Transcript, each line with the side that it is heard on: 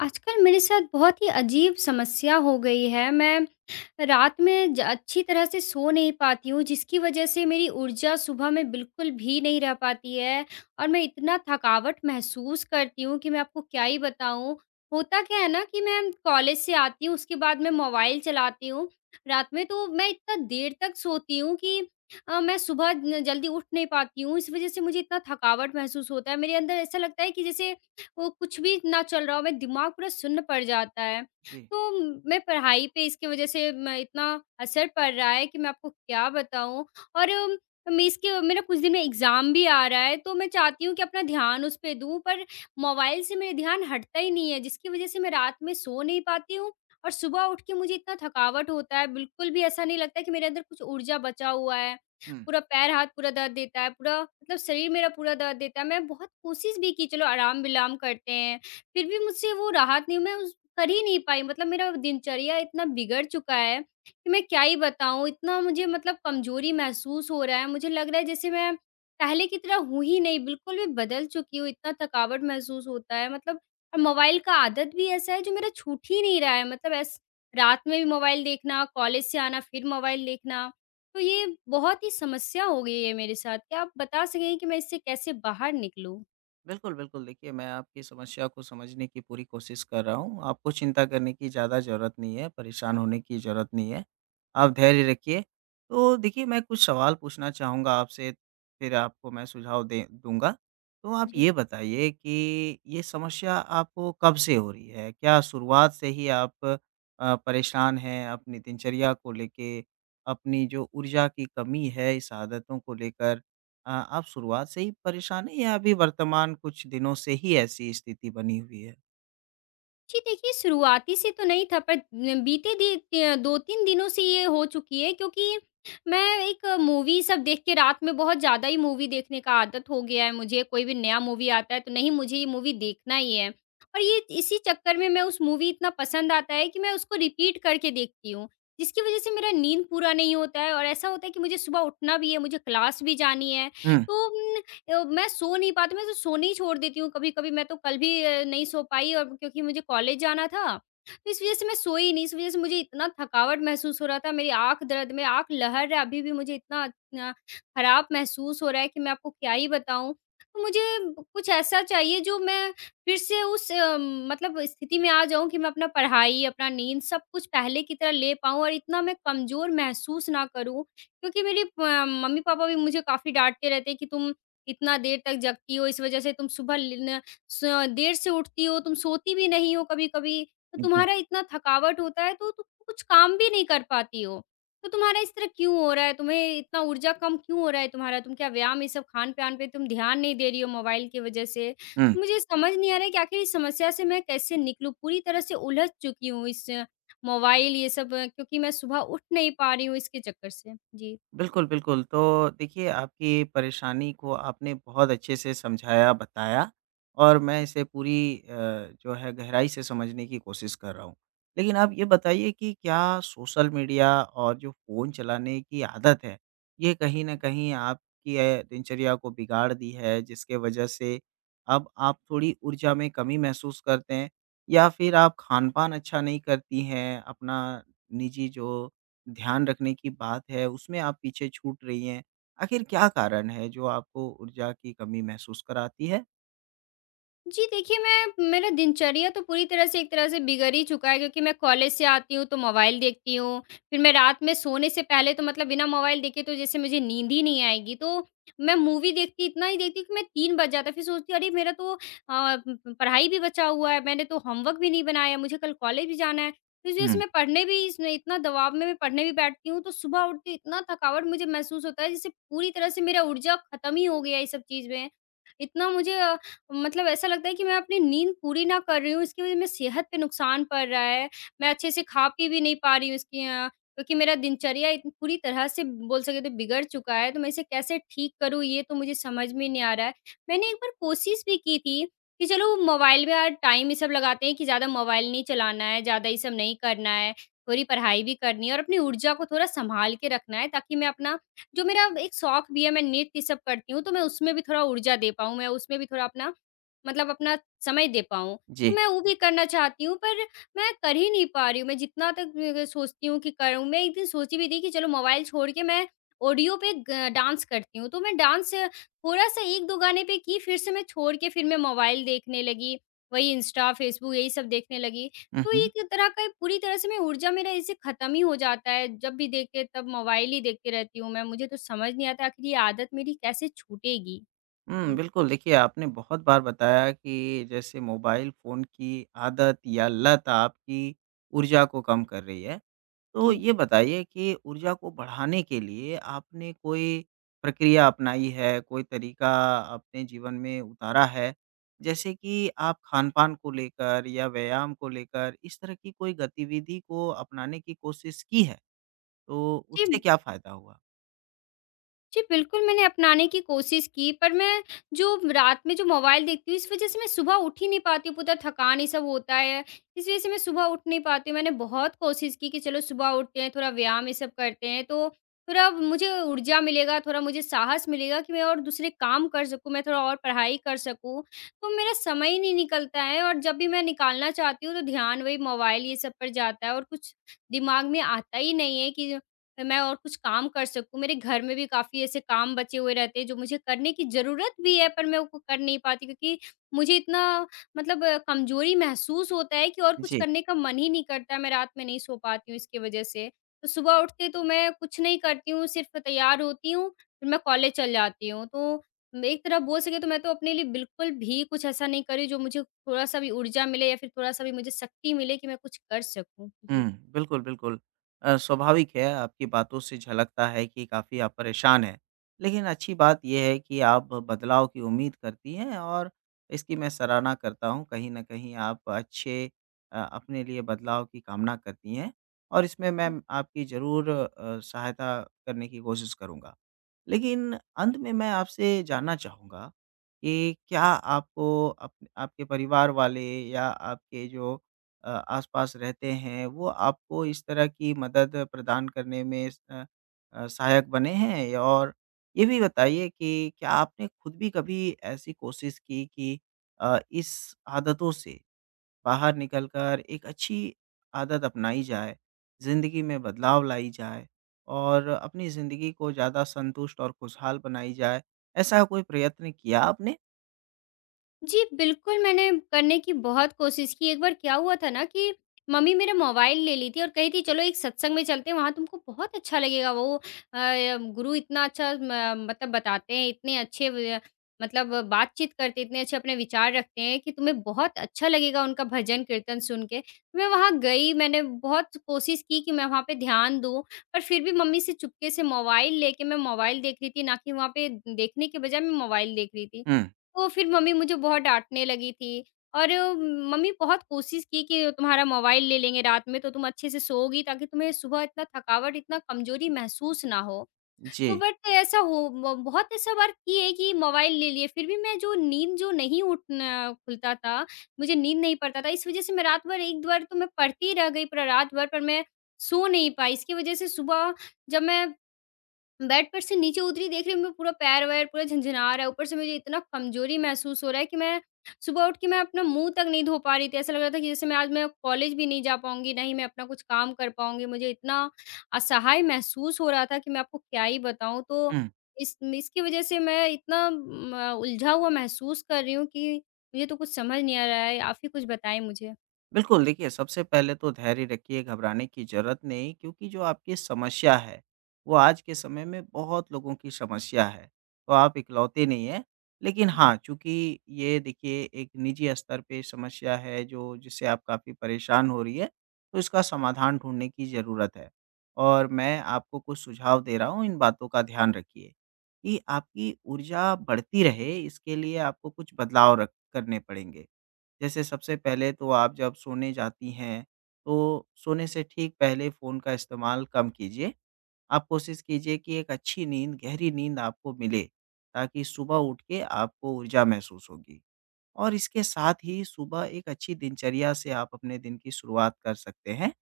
left: आजकल मेरे साथ बहुत ही अजीब समस्या हो गई है। मैं रात में ज अच्छी तरह से सो नहीं पाती हूँ, जिसकी वजह से मेरी ऊर्जा सुबह में बिल्कुल भी नहीं रह पाती है और मैं इतना थकावट महसूस करती हूँ कि मैं आपको क्या ही बताऊँ। होता क्या है ना कि मैं कॉलेज से आती हूँ, उसके बाद मैं मोबाइल चलाती हूँ। रात में तो मैं इतना देर तक सोती हूँ कि मैं सुबह न जल्दी उठ नहीं पाती हूँ, इस वजह से मुझे इतना थकावट महसूस होता है। मेरे अंदर ऐसा लगता है कि जैसे वो कुछ भी ना चल रहा हो, मेरा दिमाग पूरा सुन्न पड़ जाता है।
right: जी।
left: तो मैं पढ़ाई पे इसकी वज़ह से मैं इतना असर पड़ रहा है कि मैं आपको क्या बताऊँ। और मैं इसके मेरा कुछ दिन में एग्ज़ाम भी आ रहा है, तो मैं चाहती हूँ कि अपना ध्यान उस पे दूँ, पर मोबाइल से मेरा ध्यान हटता ही नहीं है, जिसकी वज़ह से मैं रात में सो नहीं पाती हूँ और सुबह उठ के मुझे इतना थकावट होता है, बिल्कुल भी ऐसा नहीं लगता कि मेरे अंदर कुछ ऊर्जा बचा हुआ है।
right: हुँ।
left: पूरा पैर-हाथ पूरा दर्द देता है, पूरा मतलब शरीर मेरा पूरा दर्द देता है। मैं बहुत कोशिश भी की, चलो आराम-विलाम करते हैं, फिर भी मुझसे वो राहत नहीं, मैं उस कर ही नहीं पाई, मतलब मेरा दिनचर्या इतना बिगड़ चुका है कि मैं क्या ही बताऊँ, इतना मुझे मतलब कमज़ोरी महसूस हो रहा है, मुझे लग रहा है जैसे मैं पहले की तरह हूँ ही नहीं, बिल्कुल भी बदल चुकी हूँ, इतना थकावट महसूस होता है मतलब, और मोबाइल का आदत भी ऐसा है जो मेरा छूट ही नहीं रहा है, मतलब ऐस रात में भी मोबाइल देखना, कॉलेज से आना फिर मोबाइल देखना। तो ये बहुत ही समस्या हो गई है मेरे साथ। क्या आप बता सकेंगे कि मैं इससे कैसे बाहर निकलूँ?
right: बिल्कुल, बिल्कुल देखिए मैं आपकी समस्या को समझने की पूरी कोशिश कर रहा हूँ। आपको चिंता करने की ज़्यादा ज़रूरत नहीं है, परेशान होने की ज़रूरत नहीं है। आप धैर्य रखिए। तो देखिए मैं कुछ सवाल पूछना चाहूँगा आपसे फिर आपको मैं सुझाव दे दूँगा। तो आप
left: जी।
right: ये बताइए कि ये समस्या आपको कब से हो रही है? क्या शुरुआत से ही आप परेशान हैं अपनी दिनचर्या को लेके, अपनी जो ऊर्जा की कमी है इस आदतों को लेकर? आप शुरुआत से ही परेशान हैं या अभी वर्तमान कुछ दिनों से ही ऐसी स्थिति बनी हुई है?
left: जी, देखिए, शुरुआती से तो नहीं था, पर न बीते दि त्य 2-3 दिनों से ये हो चुकी है, क्योंकि मैं एक मूवी सब देख के रात में बहुत ज़्यादा ही मूवी देखने का आदत हो गया है मुझे। कोई भी नया मूवी आता है तो नहीं, मुझे ये मूवी देखना ही है। और ये इसी चक्कर में मैं उस मूवी इतना पसंद आता है कि मैं उसको रिपीट करके देखती हूँ। जिसकी वज़ह से मेरा नींद पूरा नहीं होता है और ऐसा होता है कि मुझे सुबह उठना भी है, मुझे क्लास भी जानी है।
right: हुँ,
left: तो मैं सो नहीं पाती, मैं तो सोने ही छोड़ देती हूँ कभी-कभी, मैं तो कल भी नहीं सो पाई, और क्योंकि मुझे कॉलेज जाना था, तो इस वज़ह से मैं सोई नहीं, इस वज़ह से मुझे इतना थकावट महसूस हो रहा था, मेरी आँख दर्द में आँख लहर रहा है, अभी भी मुझे इतना ख़राब महसूस हो रहा है कि मैं आपको क्या ही बताऊँ। तो मुझे कुछ ऐसा चाहिए जो मैं फिर से उस मतलब स्थिति में आ जाऊँ कि मैं अपना पढ़ाई, अपना नींद सब कुछ पहले की तरह ले पाऊँ और इतना मैं कमज़ोर महसूस ना करूँ, क्योंकि मेरे प मम्मी-पापा भी मुझे काफ़ी डाँटते रहते हैं कि तुम इतना देर तक जगती हो, इस वज़ह से तुम सुबह ल न स देर से उठती हो, तुम सोती भी नहीं हो कभी-कभी, तो
right: हुँ, हुँ।
left: तुम्हारा इतना थकावट होता है तो तुम कुछ काम भी नहीं कर पाती हो। तो तुम्हारा इस तरह क्यों हो रहा है? तुम्हें इतना ऊर्जा कम क्यों हो रहा है तुम्हारा? तुम क्या व्यायाम ये सब खान-पान पे तुम ध्यान नहीं दे रही हो मोबाइल की वज़ह से? तो मुझे समझ नहीं आ रहा है कि आखिर इस समस्या से मैं कैसे निकलूँ? पूरी तरह से उलझ चुकी हूँ इस मोबाइल ये सब, क्योंकि मैं सुबह उठ नहीं पा रही हूँ इसके चक्कर से। जी।
right: बिल्कुल, बिल्कुल। तो देखिए, आपकी परेशानी को आपने बहुत अच्छे से समझाया, बताया और मैं इसे पूरी जो है गहराई से समझने की कोशिश कर रहा हूँ। लेकिन आप ये बताइए कि क्या सोशल मीडिया और जो फ़ोन चलाने की आदत है, ये कहीं न कहीं आपकी दिनचर्या को बिगाड़ दी है, जिसके वजह से अब आप थोड़ी ऊर्जा में कमी महसूस करते हैं? या फिर आप खान-पान अच्छा नहीं करती हैं, अपना निजी जो ध्यान रखने की बात है, उसमें आप पीछे छूट रही हैं। आखिर क्या कारण है जो आपको ऊर्जा की कमी महसूस कराती है?
left: जी, देखिए, मैं मेरा दिनचर्या तो पूरी तरह से एक तरह से बिगड़ ही चुका है, क्योंकि मैं कॉलेज से आती हूँ तो मोबाइल देखती हूँ, फिर मैं रात में सोने से पहले तो मतलब बिना मोबाइल देखे तो जैसे मुझे नींद ही नहीं आएगी। तो मैं मूवी देखती इतना ही देखती हूँ कि मैं 3 बज जाता है, फिर सोचती हूँ अरे मेरा तो प पढ़ाई भी बचा हुआ है, मैंने तो होमवर्क भी नहीं बनाया, मुझे कल कॉलेज भी जाना है। तो इस वज़ह से
right: हुँ।
left: मैं पढ़ने भी, इसमें इतना दबाव में मैं पढ़ने भी बैठती हूँ तो सुबह उठती हूँ, इतना थकावट मुझे महसूस होता है, जिससे पूरी तरह से मेरा ऊर्जा खत्म ही हो गया है ये सब चीज़ में। इतना मुझे मतलब ऐसा लगता है कि मैं अपनी नींद पूरी ना कर रही हूँ, इसकी वज़ह से मेरी सेहत पे नुकसान पड़ रहा है। मैं अच्छे से खा-पी भी नहीं पा रही हूँ इसकी क्योंकि मेरा दिनचर्या इत पूरी तरह से बोल सके तो बिगड़ चुका है, तो मैं इसे कैसे ठीक करूँ, ये तो मुझे समझ में नहीं आ रहा है। मैंने एक बार कोशिश भी की थी कि चलो मोबाइल में यार टाइम ये सब लगाते हैं कि ज़्यादा मोबाइल नहीं चलाना है, ज़्यादा ये सब नहीं करना है, थोड़ी पढ़ाई भी करनी है और अपनी ऊर्जा को थोड़ा सँभाल के रखना है, ताकि मैं अपना जो मेरा एक शौक भी है, मैं नृत्य ये सब करती हूँ, तो मैं उसमें भी थोड़ा ऊर्जा दे पाऊँ, मैं उसमें भी थोड़ा अपना मतलब अपना समय दे पाऊँ। तो
right: जी।
left: मैं वो भी करना चाहती हूँ, पर मैं कर ही नहीं पा रही हूँ। मैं जितना तक सोचती हूँ कि करूँ, मैं एक दिन सोची भी थी कि चलो मोबाइल छोड़ के मैं ऑडियो पे ग डांस करती हूँ। तो मैं डांस थोड़ा-सा 1-2 गाने पे की, फिर से मैं छोड़ के फिर मैं मोबाइल देखने लगी। वही इंस्टा, फ़ेसबुक यही सब देखने लगी।
right: हुँ,
left: तो ये
right: हुँ।
left: एक तरह का पूरी तरह से मैं ऊर्जा मेरा इससे ख़त्म ही हो जाता है। जब भी देखते तब मोबाइल ही देखती रहती हूँ मैं। मुझे तो समझ नहीं आता आख़िर ये आदत मेरी कैसे छूटेगी?
right: हुँ,
left: जी,
right: बिल्कुल देखिए आपने बहुत बार बताया कि जैसे मोबाइल फ़ोन की आदत या लत आपकी ऊर्जा को कम कर रही है। तो
left: जी।
right: ये बताइए कि ऊर्जा को बढ़ाने के लिए आपने कोई प्रक्रिया अपनाई है, कोई तरीका अपने जीवन में उतारा है? जैसे कि आप खान-पान को लेकर या व्यायाम को लेकर इस तरह की कोई गतिविधि को अपनाने की कोशिश की है, तो
left: जी।
right: उससे क्या फ़ायदा हुआ?
left: जी, बिल्कुल, मैंने अपनाने की कोशिश की, पर मैं जो रात में जो मोबाइल देखती हूँ, इस वज़ह से मैं सुबह उठ ही नहीं पाती हूँ, पूरा थकान ये सब होता है, इस वज़ह से मैं सुबह उठ नहीं पाती हूँ। मैंने बहुत कोशिश की कि चलो सुबह उठते हैं, थोड़ा व्यायाम ये सब करते हैं, तो थोड़ा मुझे ऊर्जा मिलेगा, थोड़ा मुझे साहस मिलेगा कि मैं और दूसरे काम कर सकूँ, मैं थोड़ा और पढ़ाई कर सकूँ। तो मेरा समय ही नहीं निकलता है और जब भी मैं निकालना चाहती हूँ, तो ध्यान वही मोबाइल ये सब पर जाता है और कुछ दिमाग में आता ही नहीं है कि मैं और कुछ काम कर सकूँ। मेरे घर में भी काफ़ी ऐसे काम बचे हुए रहते हैं जो मुझे करने की ज़रूरत भी है, पर मैं वो कर नहीं पाती क्योंकि मुझे इतना मतलब कमज़ोरी महसूस होता है कि और कुछ
right: जी।
left: करने का मन ही नहीं करता है। मैं रात में नहीं सो पाती हूँ इसकी वज़ह से। तो सुबह उठते तो मैं कुछ नहीं करती हूँ, सिर्फ़ तैयार होती हूँ, फिर मैं कॉलेज चल जाती हूँ। तो एक तरह बोल सके तो मैं तो अपने लिए बिल्कुल भी कुछ ऐसा नहीं कर रही जो मुझे थोड़ा-सा भी ऊर्जा मिले या फिर थोड़ा-सा भी मुझे शक्ति मिले कि मैं कुछ कर सकूँ। जी।
right: हुँ, बिल्कुल, बिल्कुल। स्वाभाविक है, आपकी बातों से झलकता है कि काफ़ी आप परेशान हैं। लेकिन अच्छी बात ये है कि आप बदलाव की उम्मीद करती हैं और इसकी मैं सराहना करता हूँ, कहीं न कहीं आप अच्छे अपने लिए बदलाव की कामना करती हैं और इसमें मैं आपकी ज़रूर सहायता करने की कोशिश करूँगा। लेकिन अंत में मैं आपसे जानना चाहूँगा कि क्या आपको अप आपके परिवार वाले या आपके जो अ, आस-पास रहते हैं, वो आपको इस तरह की मदद प्रदान करने में सहायक बने हैं? या और ये भी बताइए कि क्या आपने खुद भी कभी ऐसी कोशिश की कि इस आदतों से बाहर निकलकर एक अच्छी आदत अपनाई जाए, ज़िंदगी में बदलाव लाई जाए और अपनी ज़िंदगी को ज़्यादा संतुष्ट और खुशहाल बनाई जाए, ऐसा कोई प्रयत्न किया आपने?
left: जी, बिल्कुल, मैंने करने की बहुत कोशिश की। एक बार क्या हुआ था ना कि मम्मी मेरा मोबाइल ले ली थी और कही थी, "चलो, एक सत्संग में चलते हैं, वहाँ तुमको बहुत अच्छा लगेगा। वो गुरु इतना अच्छा म मतलब बताते हैं, इतने अच्छे व मतलब बातचीत करते, इतने अच्छे अपने विचार रखते हैं कि तुम्हें बहुत अच्छा लगेगा उनका भजन-कीर्तन सुन के।" तो मैं वहाँ गई, मैंने बहुत कोशिश की कि मैं वहाँ पे ध्यान दूँ, पर फिर भी मम्मी से चुपके से मोबाइल लेके मैं मोबाइल देख रही थी, ना कि वहाँ पे देखने के बजाय मैं मोबाइल देख रही थी।
right: हुँ,
left: तो फिर मम्मी मुझे बहुत डाँटने लगी थी और मम्मी बहुत कोशिश की कि तुम्हारा मोबाइल ले लेंगे रात में तो तुम अच्छे से सोओगी, ताकि तुम्हें सुबह इतना थकावट, इतना कमज़ोरी महसूस ना हो। तो
right: जी।
left: बट ऐसा हो ब बहुत ऐसा बार किए कि मोबाइल ले लिए, फिर भी मैं जो नींद जो नहीं उठना खुलता था, मुझे नींद नहीं पड़ता था, इस वज़ह से मैं रात भर 1 बार तो मैं पढ़ती रह गई पूरा रात भर, पर मैं सो नहीं पाई। इसकी वज़ह से सुबह जब मैं बेड पर से नीचे उतरी, देख रही हूँ मैं पूरा पैर-वैर पूरा झनझना रहा है, ऊपर से मुझे इतना कमज़ोरी महसूस हो रहा है कि मैं सुबह उठ के मैं अपना मुँह तक नहीं धो पा रही थी। ऐसा लग रहा था कि जैसे मैं आज मैं कॉलेज भी नहीं जा पाऊँगी, ना ही मैं अपना कुछ काम कर पाऊँगी। मुझे इतना असहाय महसूस हो रहा था कि मैं आपको क्या ही बताऊँ। तो
right: हुँ।
left: इस इसकी वज़ह से मैं इतना म उलझा हुआ महसूस कर रही हूँ कि मुझे तो कुछ समझ नहीं आ रहा है। आप ही कुछ बताएँ मुझे।
right: बिल्कुल, देखिए सबसे पहले तो धैर्य रखिए, घबराने की ज़रूरत नहीं क्योंकि जो आपकी समस्या है, वो आज के समय में बहुत लोगों की समस्या है, तो आप इकलौते नहीं हैं। लेकिन हाँ, चूँकि ये देखिए एक निजी स्तर पे समस्या है जो जिससे आप काफ़ी परेशान हो रही है, तो इसका समाधान ढूँढने की ज़रूरत है। और मैं आपको कुछ सुझाव दे रहा हूँ, इन बातों का ध्यान रखिए कि आपकी ऊर्जा बढ़ती रहे इसके लिए आपको कुछ बदलाव रख करने पड़ेंगे। जैसे सबसे पहले तो आप जब सोने जाती हैं, तो सोने से ठीक पहले फ़ोन का इस्तेमाल कम कीजिए। आप कोशिश कीजिए कि एक अच्छी नींद, गहरी नींद आपको मिले, ताकि सुबह उठ के आपको ऊर्जा महसूस होगी। और इसके साथ ही सुबह एक अच्छी दिनचर्या से आप अपने दिन की शुरुआत कर सकते हैं,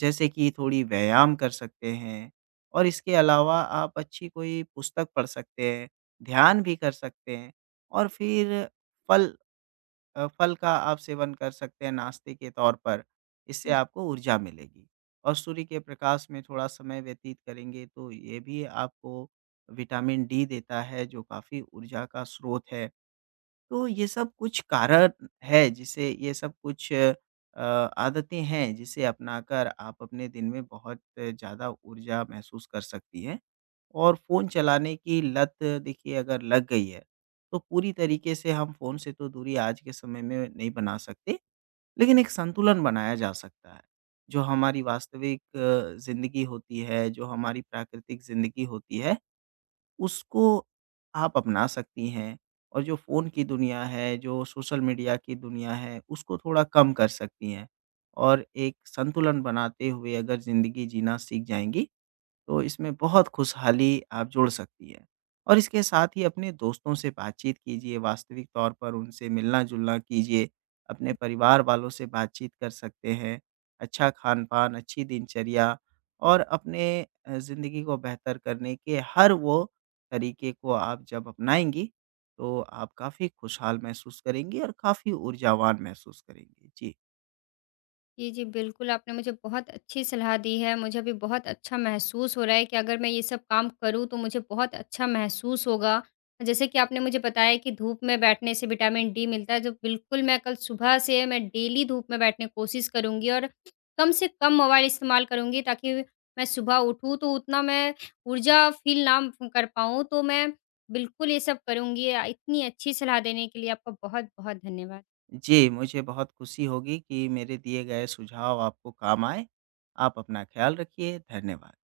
right: जैसे कि थोड़ी व्यायाम कर सकते हैं और इसके अलावा आप अच्छी कोई पुस्तक पढ़ सकते हैं, ध्यान भी कर सकते हैं और फिर फल फल का आप सेवन कर सकते हैं नाश्ते के तौर पर। इससे आपको ऊर्जा मिलेगी और सूर्य के प्रकाश में थोड़ा समय व्यतीत करेंगे तो ये भी आपको विटामिन डी देता है जो काफ़ी ऊर्जा का स्रोत है। तो ये सब कुछ कारण है जिसे ये सब कुछ आदतें हैं जिसे अपनाकर आप अपने दिन में बहुत ज़्यादा ऊर्जा महसूस कर सकती हैं। और फ़ोन चलाने की लत देखिए अगर लग गई है, तो पूरी तरीके से हम फ़ोन से तो दूरी आज के समय में नहीं बना सकते, लेकिन एक संतुलन बनाया जा सकता है। जो हमारी वास्तविक ज़िंदगी होती है, जो हमारी प्राकृतिक ज़िंदगी होती है उसको आप अपना सकती हैं और जो फ़ोन की दुनिया है, जो सोशल मीडिया की दुनिया है, उसको थोड़ा कम कर सकती हैं और एक संतुलन बनाते हुए अगर ज़िंदगी जीना सीख जाएँगी तो इसमें बहुत खुशहाली आप जोड़ सकती है। और इसके साथ ही अपने दोस्तों से बातचीत कीजिए, वास्तविक तौर पर उनसे मिलना-जुलना कीजिए, अपने परिवार वालों से बातचीत कर सकते हैं। अच्छा खान-पान, अच्छी दिनचर्या और अपने ज़िंदगी को बेहतर करने के हर वो तरीके को आप जब अपनाएँगी, तो आप काफ़ी खुशहाल महसूस करेंगी और काफ़ी ऊर्जावान महसूस करेंगी। जी।
left: जी, जी, बिल्कुल, आपने मुझे बहुत अच्छी सलाह दी है। मुझे अभी बहुत अच्छा महसूस हो रहा है कि अगर मैं ये सब काम करूँ, तो मुझे बहुत अच्छा महसूस होगा। जैसे कि आपने मुझे बताया कि धूप में बैठने से विटामिन डी मिलता है, जो बिल्कुल मैं कल सुबह से मैं डेली धूप में बैठने की कोशिश करूँगी और कम से कम मोबाइल इस्तेमाल करूँगी, ताकि मैं सुबह उठूँ, तो उतना मैं ऊर्जा फ़ील ना कर पाऊँ। तो मैं बिल्कुल ये सब करूँगी। इतनी अच्छी सलाह देने के लिए आपका बहुत-बहुत धन्यवाद।
right: जी, मुझे बहुत खुशी होगी कि मेरे दिए गए सुझाव आपको काम आए। आप अपना ख़्याल रखिए, धन्यवाद।